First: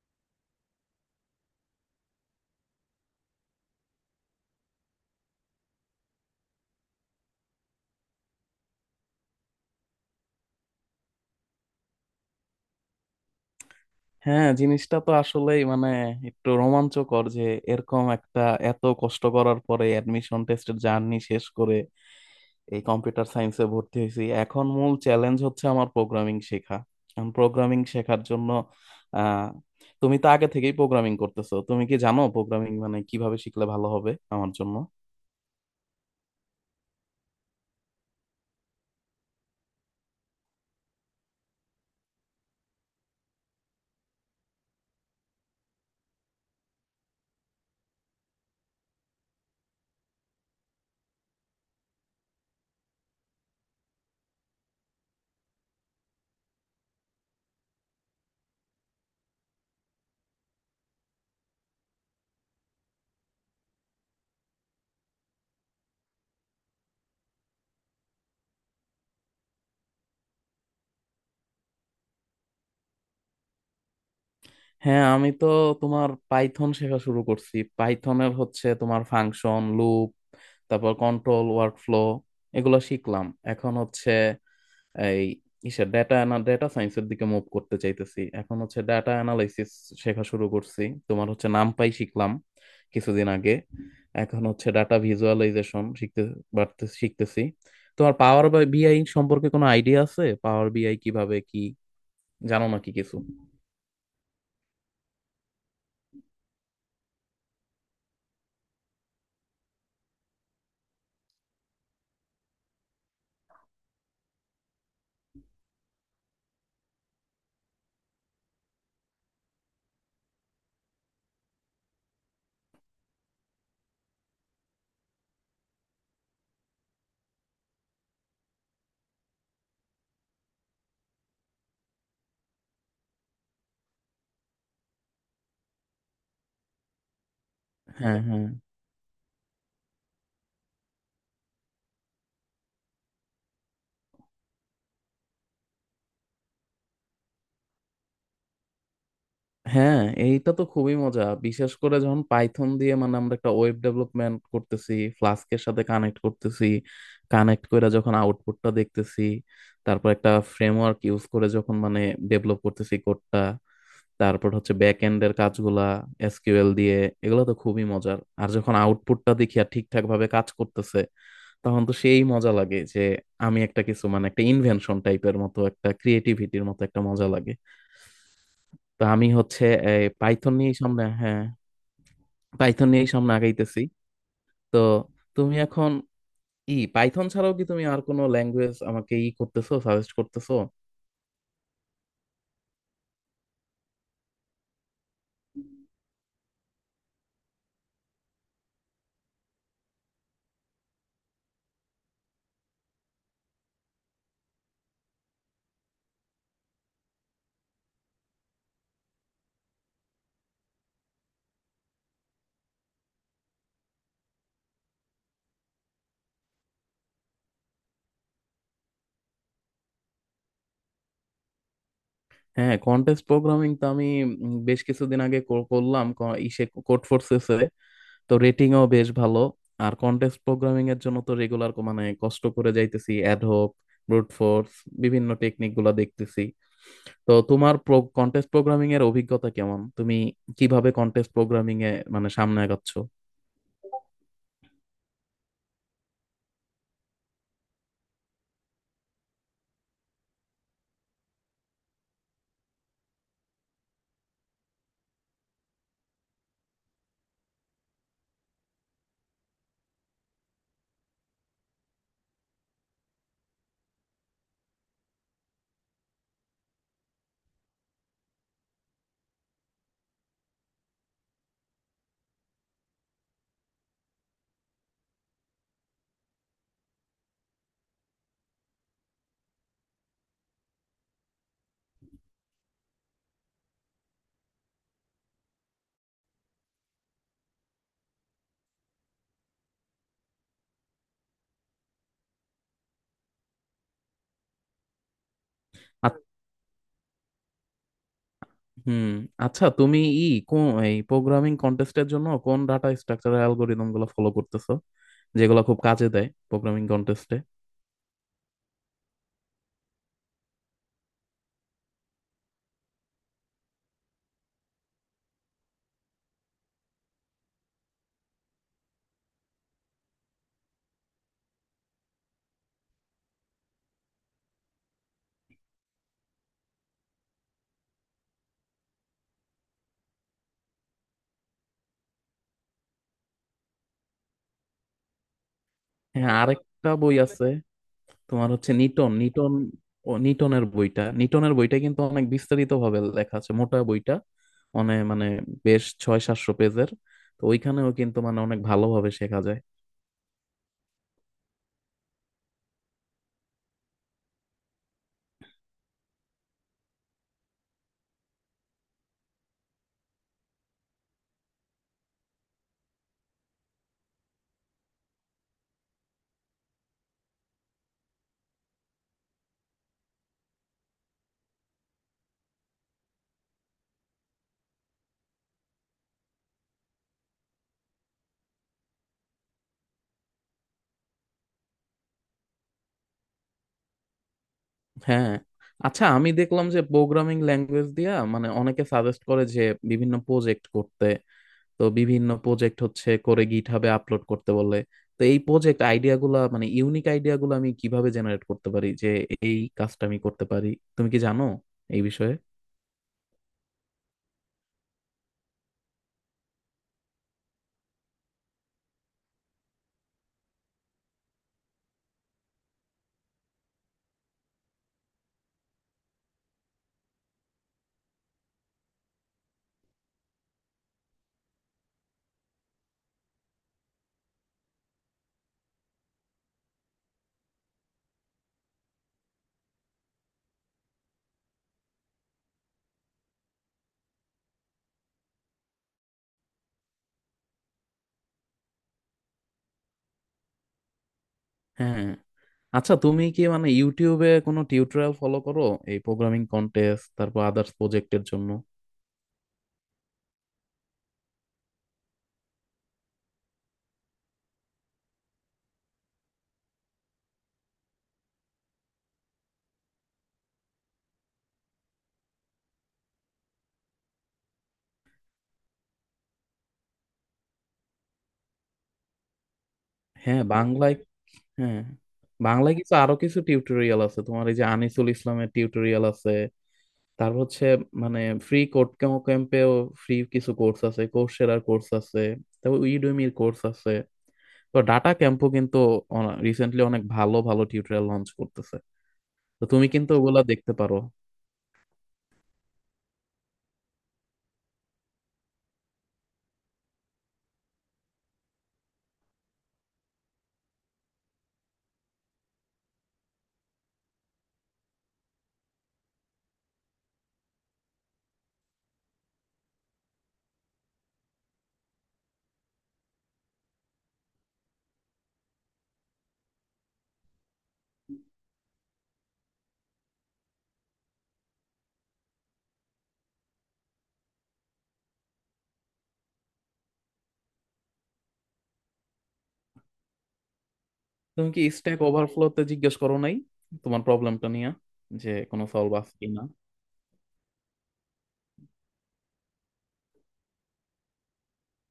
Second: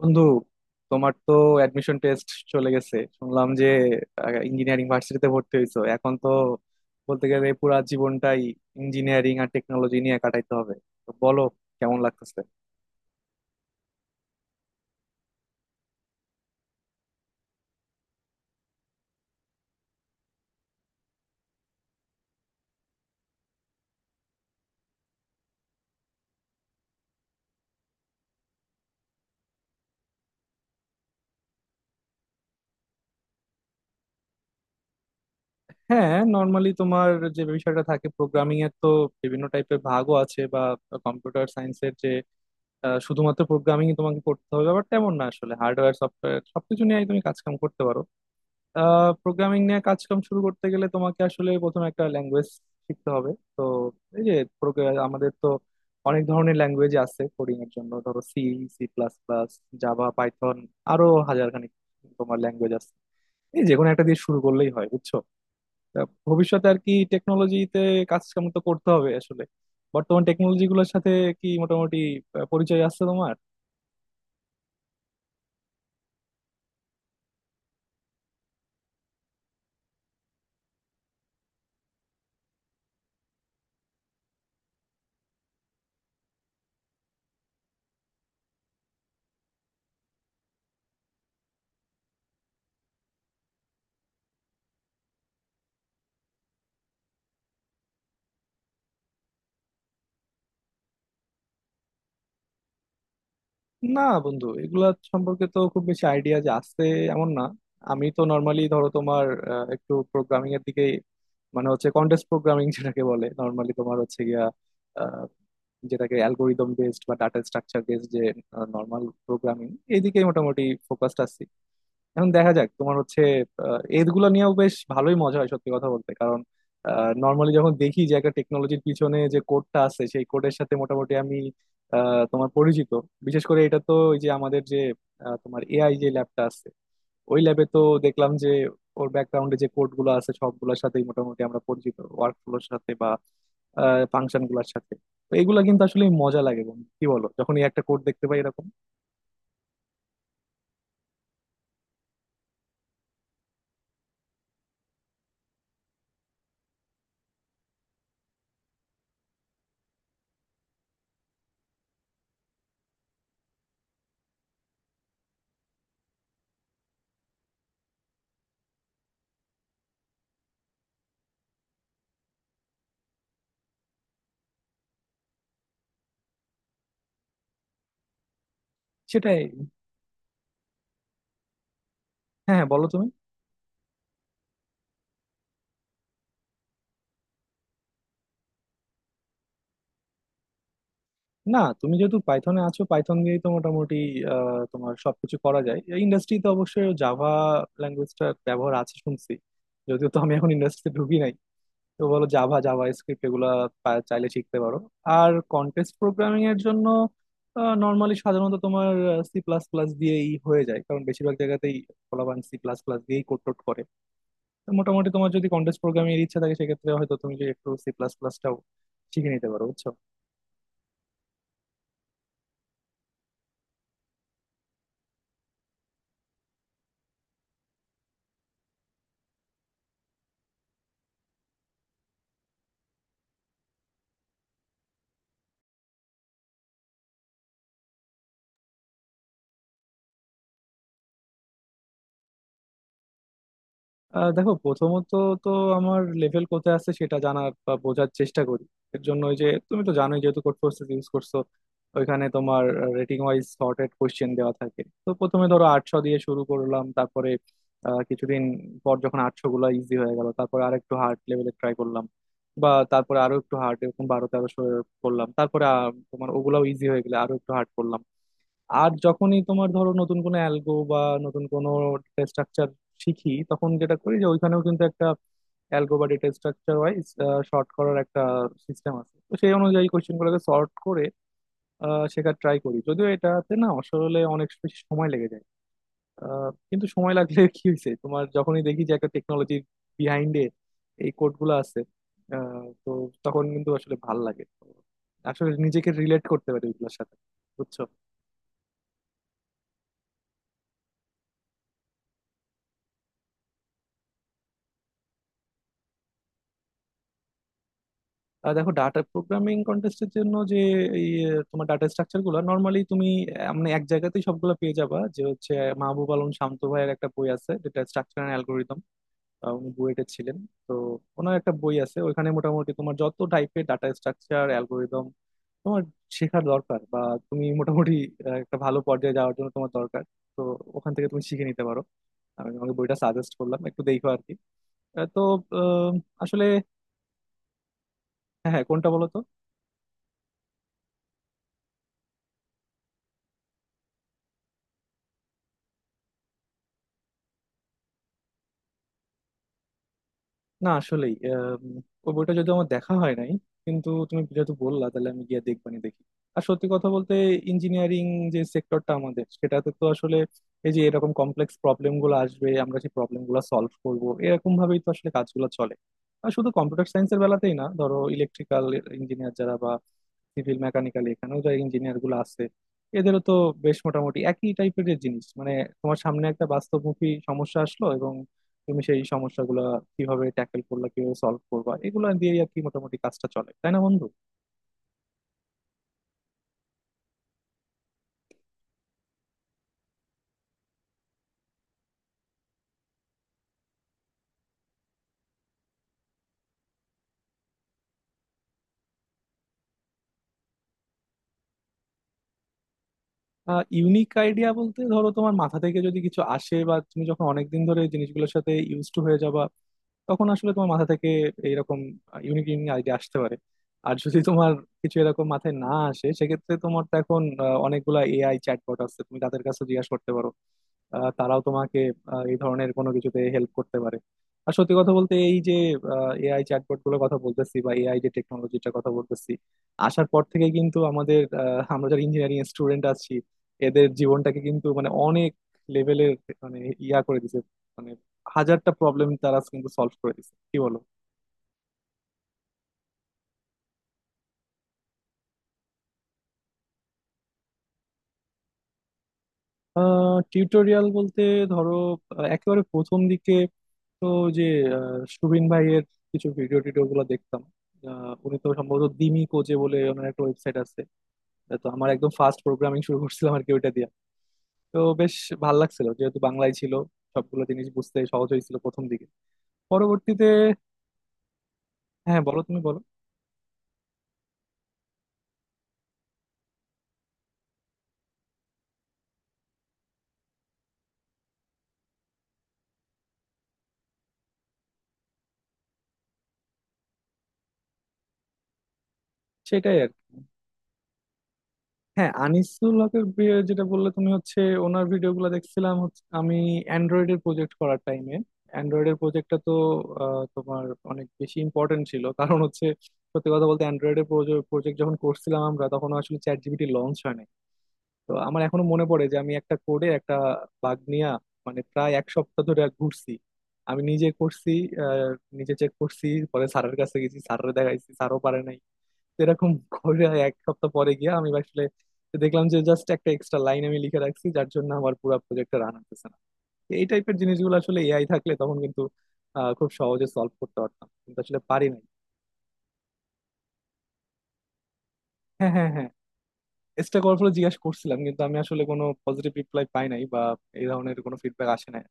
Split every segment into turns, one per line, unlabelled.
বন্ধু, তোমার তো অ্যাডমিশন টেস্ট চলে গেছে শুনলাম যে ইঞ্জিনিয়ারিং ভার্সিটিতে ভর্তি হয়েছো। এখন তো বলতে গেলে পুরা জীবনটাই ইঞ্জিনিয়ারিং আর টেকনোলজি নিয়ে কাটাইতে হবে। তো বলো, কেমন লাগতেছে?
হ্যাঁ, জিনিসটা তো আসলেই মানে একটু রোমাঞ্চকর যে এরকম একটা, এত কষ্ট করার পরে অ্যাডমিশন টেস্টের জার্নি শেষ করে এই কম্পিউটার সায়েন্সে ভর্তি হয়েছি। এখন মূল চ্যালেঞ্জ হচ্ছে আমার প্রোগ্রামিং শেখা। প্রোগ্রামিং শেখার জন্য আহ তুমি তো আগে থেকেই প্রোগ্রামিং করতেছো, তুমি কি জানো প্রোগ্রামিং মানে কিভাবে শিখলে ভালো হবে আমার জন্য?
হ্যাঁ, নর্মালি তোমার যে বিষয়টা থাকে প্রোগ্রামিং এর, তো বিভিন্ন টাইপের ভাগও আছে বা কম্পিউটার সায়েন্সের যে শুধুমাত্র প্রোগ্রামিং তোমাকে করতে হবে ব্যাপারটা এমন না, আসলে হার্ডওয়্যার সফটওয়্যার সবকিছু নিয়েই তুমি কাজকাম করতে পারো। প্রোগ্রামিং নিয়ে কাজকাম শুরু করতে গেলে তোমাকে আসলে প্রথমে একটা ল্যাঙ্গুয়েজ শিখতে হবে। তো এই যে আমাদের তো অনেক ধরনের ল্যাঙ্গুয়েজ আছে কোডিং এর জন্য, ধরো C, C plus plus, Java, Python, আরো হাজারখানেক তোমার ল্যাঙ্গুয়েজ আছে। এই যে কোনো একটা দিয়ে শুরু করলেই হয়, বুঝছো? তা ভবিষ্যতে আর কি টেকনোলজিতে কাজ কাম তো করতে হবে আসলে। বর্তমান টেকনোলজি গুলোর সাথে কি মোটামুটি পরিচয় আছে তোমার?
হ্যাঁ, আমি তো তোমার পাইথন শেখা শুরু করছি। পাইথনের হচ্ছে তোমার ফাংশন, লুপ, তারপর কন্ট্রোল ওয়ার্কফ্লো, এগুলো শিখলাম। এখন হচ্ছে এই ইসে ডেটা ডেটা সায়েন্সের দিকে মুভ করতে চাইতেছি। এখন হচ্ছে ডেটা অ্যানালাইসিস শেখা শুরু করছি। তোমার হচ্ছে নামপাই শিখলাম কিছুদিন আগে। এখন হচ্ছে ডাটা ভিজুয়ালাইজেশন শিখতে বাড়তে শিখতেছি। তোমার পাওয়ার বিআই সম্পর্কে কোনো আইডিয়া আছে? পাওয়ার বিআই কিভাবে কি জানো নাকি কিছু?
না বন্ধু, এগুলা সম্পর্কে তো খুব বেশি আইডিয়া যে আছে এমন না। আমি তো নর্মালি ধরো তোমার একটু প্রোগ্রামিং এর দিকে, মানে হচ্ছে কন্টেস্ট প্রোগ্রামিং যেটাকে বলে, নর্মালি তোমার হচ্ছে গিয়া আহ, যেটাকে অ্যালগোরিদম বেসড বা ডাটা স্ট্রাকচার বেসড, যে নর্মাল প্রোগ্রামিং, এইদিকে মোটামুটি ফোকাসড আছি। এখন দেখা যাক, তোমার হচ্ছে এইগুলো নিয়েও বেশ ভালোই মজা হয় সত্যি কথা বলতে, কারণ নর্মালি যখন দেখি যে একটা টেকনোলজির পিছনে যে কোডটা আছে সেই কোডের সাথে মোটামুটি আমি তোমার পরিচিত। বিশেষ করে এটা তো ওই যে আমাদের যে তোমার এআই যে ল্যাবটা আছে, ওই ল্যাবে তো
হ্যাঁ,
দেখলাম
হ্যাঁ,
যে ওর ব্যাকগ্রাউন্ডে যে কোডগুলো আছে সবগুলোর সাথেই মোটামুটি আমরা পরিচিত, ওয়ার্কফ্লোর সাথে বা ফাংশন গুলার সাথে। তো এগুলা কিন্তু আসলে মজা লাগে বন্ধু, কি বলো, যখন এই একটা কোড দেখতে পাই এরকম।
হ্যাঁ। এইটা তো খুবই মজা, বিশেষ করে যখন পাইথন দিয়ে মানে আমরা একটা ওয়েব ডেভেলপমেন্ট করতেছি, ফ্লাস্কের সাথে কানেক্ট করতেছি। কানেক্ট করে যখন আউটপুটটা দেখতেছি, তারপর একটা ফ্রেমওয়ার্ক ইউজ করে যখন মানে ডেভেলপ করতেছি কোডটা, তারপর হচ্ছে ব্যাক এন্ডের কাজগুলা এসকিউএল দিয়ে, এগুলো তো খুবই মজার। আর যখন আউটপুটটা দেখি আর ঠিকঠাক ভাবে কাজ করতেছে তখন তো সেই মজা লাগে যে আমি একটা কিছু মানে একটা ইনভেনশন টাইপের মতো, একটা ক্রিয়েটিভিটির মতো একটা মজা লাগে। তো আমি
সেটাই।
হচ্ছে পাইথন নিয়েই সামনে, হ্যাঁ,
হ্যাঁ, হ্যাঁ, বলো
পাইথন
তুমি।
নিয়েই সামনে আগাইতেছি। তো তুমি এখন পাইথন ছাড়াও কি তুমি আর কোনো ল্যাঙ্গুয়েজ আমাকে করতেছো সাজেস্ট করতেছো?
না, তুমি যেহেতু পাইথনে আছো পাইথন দিয়েই তো মোটামুটি তোমার সবকিছু করা যায়। এই ইন্ডাস্ট্রিতে অবশ্যই জাভা ল্যাঙ্গুয়েজটার ব্যবহার আছে শুনছি, যদিও তো আমি এখন ইন্ডাস্ট্রিতে ঢুকি নাই। তো বলো, জাভা, জাভা স্ক্রিপ্ট এগুলা চাইলে শিখতে পারো। আর কন্টেস্ট প্রোগ্রামিং এর জন্য নর্মালি সাধারণত তোমার সি প্লাস প্লাস দিয়েই হয়ে যায়, কারণ বেশিরভাগ জায়গাতেই পোলাপান সি প্লাস প্লাস দিয়েই কোড টোড করে। তো মোটামুটি তোমার যদি কন্টেস্ট প্রোগ্রামিং এর ইচ্ছা থাকে সেক্ষেত্রে হয়তো তুমি যে একটু সি প্লাস প্লাসটাও শিখে নিতে পারো, বুঝছো।
হ্যাঁ, কন্টেস্ট প্রোগ্রামিং তো আমি বেশ কিছুদিন আগে করলাম ক- ইসে কোড ফোর্সেসে। তো রেটিংও বেশ ভালো। আর কন্টেস্ট প্রোগ্রামিং এর জন্য তো রেগুলার মানে কষ্ট করে যাইতেছি, অ্যাডহক, ব্রুট ফোর্স, বিভিন্ন টেকনিক গুলা দেখতেছি। তো তোমার কন্টেস্ট প্রোগ্রামিং এর অভিজ্ঞতা কেমন? তুমি কিভাবে কন্টেস্ট প্রোগ্রামিং এ মানে সামনে আগাচ্ছ?
দেখো, প্রথমত তো আমার লেভেল কোথায় আছে সেটা জানার বা বোঝার চেষ্টা করি। এর জন্য ওই যে, তুমি তো জানোই যেহেতু কোড ফোর্সেস ইউজ করছো, ওইখানে তোমার রেটিং ওয়াইজ সর্টেড কোশ্চেন দেওয়া থাকে। তো প্রথমে ধরো 800 দিয়ে শুরু করলাম, তারপরে কিছুদিন পর যখন 800 গুলো ইজি হয়ে গেল তারপরে আর একটু হার্ড লেভেলে ট্রাই করলাম, বা তারপরে আরো একটু হার্ড, এরকম 1200 1300 করলাম। তারপরে তোমার ওগুলাও ইজি হয়ে গেলে আরো একটু হার্ড করলাম। আর যখনই তোমার ধরো নতুন কোনো অ্যালগো বা নতুন কোনো ডেটা স্ট্রাকচার শিখি তখন যেটা করি যে ওইখানেও কিন্তু একটা অ্যালগো বা ডেটা স্ট্রাকচার ওয়াইজ সর্ট করার একটা সিস্টেম আছে। তো সেই অনুযায়ী কোশ্চেনগুলোকে সর্ট করে শেখার ট্রাই করি, যদিও এটাতে না আসলে অনেক বেশি সময় লেগে যায়। কিন্তু সময় লাগলে কি হয়েছে, তোমার যখনই দেখি যে একটা টেকনোলজির বিহাইন্ডে এই কোডগুলো আছে, তো তখন কিন্তু আসলে ভাল লাগে, তো আসলে নিজেকে
আ-
রিলেট করতে পারি ওইগুলোর সাথে, বুঝছো।
হুম। আচ্ছা, তুমি কোন এই প্রোগ্রামিং কন্টেস্টের জন্য কোন ডাটা স্ট্রাকচার অ্যালগোরিদম গুলো ফলো করতেছো, যেগুলো খুব কাজে দেয় প্রোগ্রামিং কন্টেস্টে?
দেখো, ডাটা প্রোগ্রামিং কন্টেস্টের জন্য যে এই তোমার ডাটা স্ট্রাকচার গুলো নর্মালি তুমি মানে এক জায়গাতেই সবগুলো পেয়ে যাবা, যে হচ্ছে মাহবুব আলম শান্ত ভাইয়ের একটা বই আছে যেটা স্ট্রাকচার অ্যান্ড অ্যালগোরিদম। উনি বুয়েটে ছিলেন। তো ওনার একটা বই আছে, ওইখানে মোটামুটি তোমার যত টাইপের ডাটা স্ট্রাকচার অ্যালগোরিদম তোমার শেখার দরকার বা তুমি মোটামুটি একটা ভালো পর্যায়ে যাওয়ার জন্য তোমার দরকার। তো ওখান থেকে তুমি শিখে নিতে পারো। আমি তোমাকে বইটা সাজেস্ট করলাম একটু দেখো আর কি। আহ, তো আহ,
হ্যাঁ,
আসলে
আরেকটা বই আছে। তোমার
হ্যাঁ, হ্যাঁ,
হচ্ছে
কোনটা বলো
নিটন
তো।
নিটন ও, নিটনের বইটা, নিটনের বইটা কিন্তু অনেক বিস্তারিত ভাবে লেখা আছে। মোটা বইটা, অনেক মানে বেশ ছয় সাতশো পেজের। তো ওইখানেও কিন্তু মানে অনেক ভালোভাবে শেখা যায়।
না আসলেই ওই বইটা যদি আমার দেখা হয় নাই কিন্তু তুমি যেহেতু বললা তাহলে আমি গিয়ে দেখবানি দেখি। আর সত্যি কথা বলতে ইঞ্জিনিয়ারিং যে সেক্টরটা আমাদের সেটাতে তো আসলে এই যে এরকম কমপ্লেক্স প্রবলেম গুলো আসবে, আমরা যে প্রবলেম গুলো সলভ করব, এরকম ভাবেই তো আসলে কাজগুলো চলে। আর শুধু কম্পিউটার সায়েন্সের বেলাতেই না, ধরো ইলেকট্রিক্যাল ইঞ্জিনিয়ার যারা বা সিভিল, মেকানিক্যাল, এখানেও যারা ইঞ্জিনিয়ার গুলো আছে এদেরও তো বেশ মোটামুটি একই টাইপের জিনিস। মানে তোমার সামনে একটা বাস্তবমুখী সমস্যা আসলো এবং তুমি সেই সমস্যাগুলো কিভাবে ট্যাকেল করলা কিভাবে সলভ করবা, এগুলো দিয়েই আর কি মোটামুটি কাজটা চলে, তাই না বন্ধু?
হ্যাঁ। আচ্ছা, আমি দেখলাম যে প্রোগ্রামিং ল্যাঙ্গুয়েজ দিয়া মানে অনেকে সাজেস্ট করে যে বিভিন্ন প্রজেক্ট করতে। তো বিভিন্ন প্রজেক্ট হচ্ছে করে গিটহাবে আপলোড করতে বলে। তো এই প্রজেক্ট আইডিয়া গুলা মানে ইউনিক আইডিয়া গুলো আমি কিভাবে জেনারেট করতে পারি যে এই কাজটা আমি করতে পারি? তুমি কি জানো এই বিষয়ে?
ইউনিক আইডিয়া বলতে, ধরো তোমার মাথা থেকে যদি কিছু আসে বা তুমি যখন অনেকদিন ধরে এই জিনিসগুলোর সাথে ইউজ টু হয়ে যাবা তখন আসলে তোমার মাথা থেকে এইরকম ইউনিক ইউনিক আইডিয়া আসতে পারে। আর যদি তোমার কিছু এরকম মাথায় না আসে, সেক্ষেত্রে তোমার তো এখন অনেকগুলা এআই চ্যাটবট আছে, তুমি তাদের কাছে জিজ্ঞাসা করতে পারো। তারাও তোমাকে এই ধরনের কোনো কিছুতে হেল্প করতে পারে। আর সত্যি কথা বলতে এই যে এআই চ্যাটবট গুলোর কথা বলতেছি বা এআই যে টেকনোলজিটার কথা বলতেছি আসার পর থেকে কিন্তু আমাদের, আমরা যারা ইঞ্জিনিয়ারিং স্টুডেন্ট আছি এদের জীবনটাকে কিন্তু মানে অনেক লেভেলের, মানে, ইয়া করে দিছে। মানে হাজারটা প্রবলেম তারা কিন্তু সলভ করে দিছে, কি বলো।
হ্যাঁ। আচ্ছা, তুমি কি মানে ইউটিউবে কোনো টিউটোরিয়াল ফলো করো এই প্রোগ্রামিং কন্টেস্ট, তারপর আদার্স প্রজেক্টের জন্য?
টিউটোরিয়াল বলতে, ধরো একেবারে প্রথম দিকে তো যে সুবিন ভাইয়ের কিছু ভিডিও টিডিও গুলো দেখতাম। উনি তো সম্ভবত দিমি কোজে বলে ওনার একটা ওয়েবসাইট আছে। তো আমার একদম ফার্স্ট প্রোগ্রামিং শুরু করছিলাম আর কি ওইটা দিয়ে। তো বেশ ভাল লাগছিল যেহেতু বাংলায় ছিল, সবগুলো জিনিস বুঝতে সহজ হয়েছিল প্রথম দিকে। পরবর্তীতে
হ্যাঁ, বাংলায়। হ্যাঁ।
হ্যাঁ, বলো তুমি
বাংলায়
বলো।
কিছু, আরো কিছু টিউটোরিয়াল আছে তোমার, এই যে আনিসুল ইসলামের টিউটোরিয়াল আছে, তারপর হচ্ছে মানে ফ্রি কোড ক্যাম্পেও ফ্রি কিছু কোর্স আছে, কোর্সেরার কোর্স আছে, তারপর ইউডেমির কোর্স আছে। তো ডাটা ক্যাম্পও কিন্তু রিসেন্টলি অনেক ভালো ভালো টিউটোরিয়াল লঞ্চ করতেছে। তো
সেটাই
তুমি
আর
কিন্তু
কি।
ওগুলা দেখতে পারো।
হ্যাঁ, আনিসুল হকের বিয়ে যেটা বললে তুমি, হচ্ছে ওনার ভিডিওগুলো দেখছিলাম হচ্ছে আমি অ্যান্ড্রয়েডের প্রজেক্ট করার টাইমে। অ্যান্ড্রয়েডের প্রজেক্টটা তো তোমার অনেক বেশি ইম্পর্টেন্ট ছিল কারণ হচ্ছে সত্যি কথা বলতে অ্যান্ড্রয়েডের প্রজেক্ট যখন করছিলাম আমরা তখন আসলে চ্যাট জিপিটি লঞ্চ হয় নাই। তো আমার এখনো মনে পড়ে যে আমি একটা কোডে একটা বাগ নিয়ে মানে প্রায় এক সপ্তাহ ধরে ঘুরছি। আমি নিজে করছি, আহ, নিজে চেক করছি, পরে স্যারের কাছে গেছি, স্যারের দেখাইছি, স্যারও পারে নাই। তো এরকম করে এক সপ্তাহ পরে গিয়ে আমি আসলে দেখলাম যে জাস্ট একটা এক্সট্রা লাইন আমি লিখে রাখছি যার জন্য আমার পুরো প্রজেক্টটা রান হতেছে না। তো এই টাইপের জিনিসগুলো আসলে এআই থাকলে তখন কিন্তু খুব সহজে সলভ করতে পারতাম, কিন্তু আসলে
তুমি কি
পারি নাই।
স্ট্যাক ওভারফ্লোতে জিজ্ঞেস করো নাই তোমার প্রবলেমটা নিয়ে যে
হ্যাঁ,
কোনো
হ্যাঁ, হ্যাঁ,
সলভ আছে কিনা?
চেষ্টা করার ফলে জিজ্ঞাসা করছিলাম কিন্তু আমি আসলে কোনো পজিটিভ রিপ্লাই পাই নাই বা এই ধরনের কোনো ফিডব্যাক আসে নাই।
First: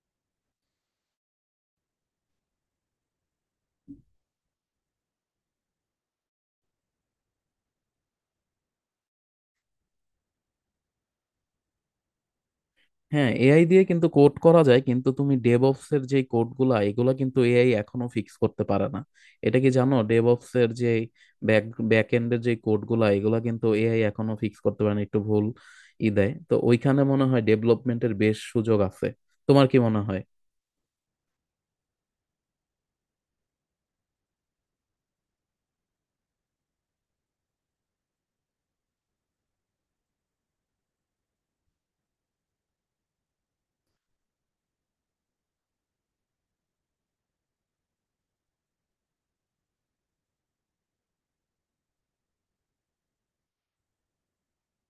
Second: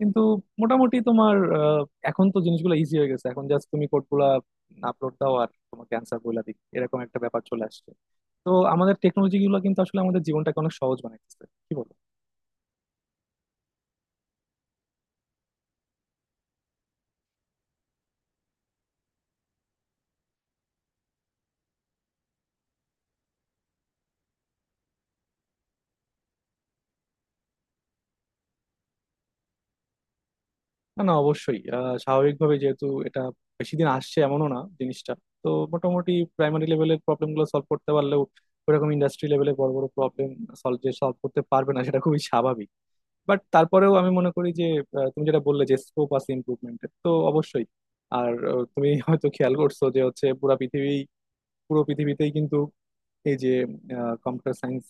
কিন্তু মোটামুটি তোমার এখন তো জিনিসগুলো ইজি হয়ে গেছে, এখন জাস্ট তুমি কোডগুলা আপলোড দাও আর তোমাকে অ্যান্সার বলে দিই, এরকম একটা ব্যাপার চলে আসছে। তো আমাদের টেকনোলজি গুলো কিন্তু আসলে আমাদের জীবনটাকে অনেক সহজ বানাইতেছে, কি বলো।
হ্যাঁ, এআই দিয়ে কিন্তু কোড করা যায়, কিন্তু তুমি ডেভঅপস এর যে কোড গুলা এগুলা কিন্তু এআই এখনো ফিক্স করতে পারে না। এটা কি জানো? ডেভঅপস এর যে ব্যাক ব্যাক এন্ডের যে কোড গুলা এগুলা কিন্তু এআই এখনো ফিক্স করতে পারে না, একটু ভুল দেয়। তো ওইখানে মনে হয় ডেভেলপমেন্টের বেশ সুযোগ আছে। তোমার কি মনে হয়?
না, না, অবশ্যই স্বাভাবিকভাবে যেহেতু এটা বেশি দিন আসছে এমনও না জিনিসটা। তো মোটামুটি প্রাইমারি লেভেলের প্রবলেম গুলো সলভ করতে পারলেও ওরকম ইন্ডাস্ট্রি লেভেলে বড় বড় প্রবলেম সলভ, যে সলভ করতে পারবে না সেটা খুবই স্বাভাবিক। বাট তারপরেও আমি মনে করি যে তুমি যেটা বললে যে স্কোপ আছে ইমপ্রুভমেন্টের তো অবশ্যই। আর তুমি হয়তো খেয়াল করছো যে হচ্ছে পুরা পৃথিবী পুরো পৃথিবীতেই কিন্তু এই যে কম্পিউটার সায়েন্স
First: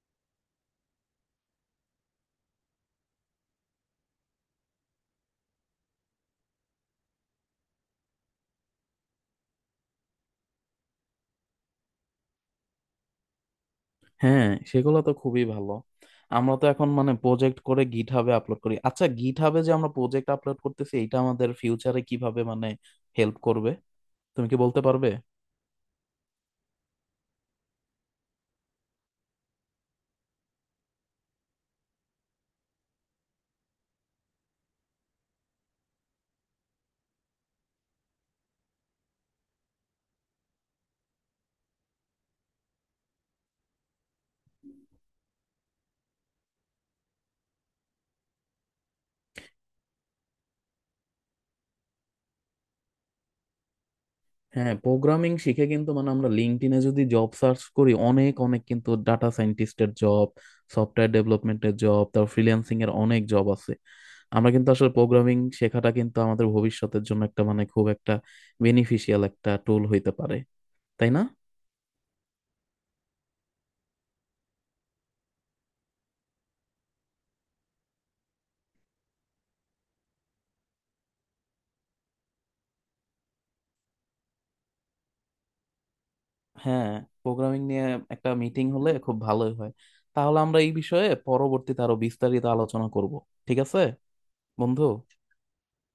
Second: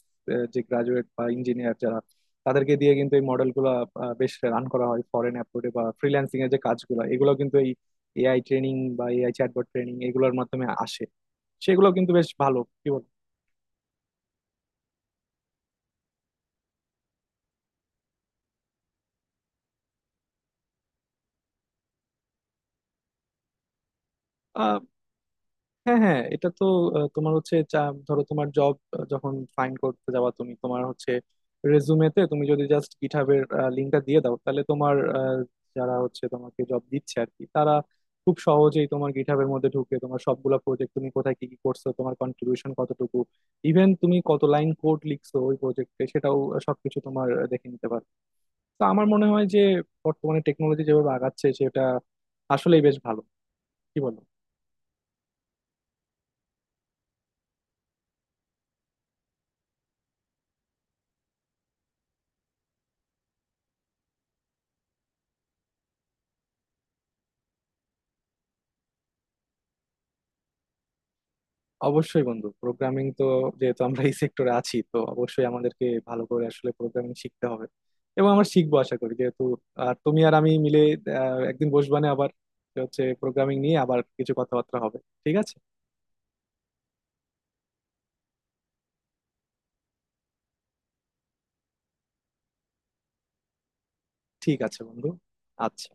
যে গ্রাজুয়েট বা ইঞ্জিনিয়ার যারা, তাদেরকে দিয়ে কিন্তু এই মডেল গুলা বেশ রান করা হয়। ফরেন অ্যাপ্রোডে বা ফ্রিল্যান্সিং এর যে কাজগুলো, এগুলো কিন্তু এই এআই ট্রেনিং বা এআই চ্যাটবট ট্রেনিং এগুলোর মাধ্যমে আসে। সেগুলো কিন্তু বেশ ভালো, কি
হ্যাঁ, সেগুলো তো খুবই ভালো। আমরা তো এখন মানে প্রজেক্ট করে গিট হাবে আপলোড করি। আচ্ছা, গিট হাবে যে আমরা প্রজেক্ট আপলোড করতেছি এটা আমাদের ফিউচারে কিভাবে মানে হেল্প করবে? তুমি কি বলতে
বল।
পারবে?
হ্যাঁ, হ্যাঁ, এটা তো তোমার হচ্ছে ধরো, তোমার জব যখন ফাইন্ড করতে যাওয়া তুমি, তোমার হচ্ছে রেজুমেতে তুমি যদি জাস্ট গিটহাবের লিঙ্কটা দিয়ে দাও তাহলে তোমার যারা হচ্ছে তোমাকে জব দিচ্ছে আর কি, তারা খুব সহজেই তোমার গিটহাবের মধ্যে ঢুকে তোমার সবগুলা প্রজেক্ট তুমি কোথায় কি কি করছো, তোমার কন্ট্রিবিউশন কতটুকু, ইভেন তুমি কত লাইন কোড লিখছো ওই প্রজেক্টে, সেটাও সবকিছু তোমার দেখে নিতে পারবে। তো আমার মনে হয় যে বর্তমানে টেকনোলজি যেভাবে আগাচ্ছে সেটা আসলেই বেশ ভালো, কি বলো।
হ্যাঁ, প্রোগ্রামিং শিখে কিন্তু মানে আমরা লিঙ্কডইনে যদি জব সার্চ করি অনেক অনেক কিন্তু ডাটা সায়েন্টিস্টের জব, সফটওয়্যার ডেভেলপমেন্টের জব, তারপর ফ্রিল্যান্সিং এর অনেক জব আছে। আমরা কিন্তু আসলে প্রোগ্রামিং শেখাটা কিন্তু আমাদের ভবিষ্যতের জন্য একটা মানে খুব একটা বেনিফিশিয়াল একটা টুল হইতে পারে। তাই না?
অবশ্যই বন্ধু, প্রোগ্রামিং তো যেহেতু আমরা এই সেক্টরে আছি তো অবশ্যই আমাদেরকে ভালো করে আসলে প্রোগ্রামিং শিখতে হবে, এবং আমরা শিখবো আশা করি যেহেতু। আর তুমি আর আমি মিলে একদিন বসবানে আবার, যে হচ্ছে প্রোগ্রামিং নিয়ে আবার কিছু কথাবার্তা হবে, ঠিক আছে।
হ্যাঁ, প্রোগ্রামিং নিয়ে একটা মিটিং হলে খুব ভালোই হয়। তাহলে আমরা এই বিষয়ে পরবর্তীতে আরো বিস্তারিত আলোচনা করব। ঠিক আছে,
ঠিক আছে
বন্ধু।
বন্ধু। আচ্ছা।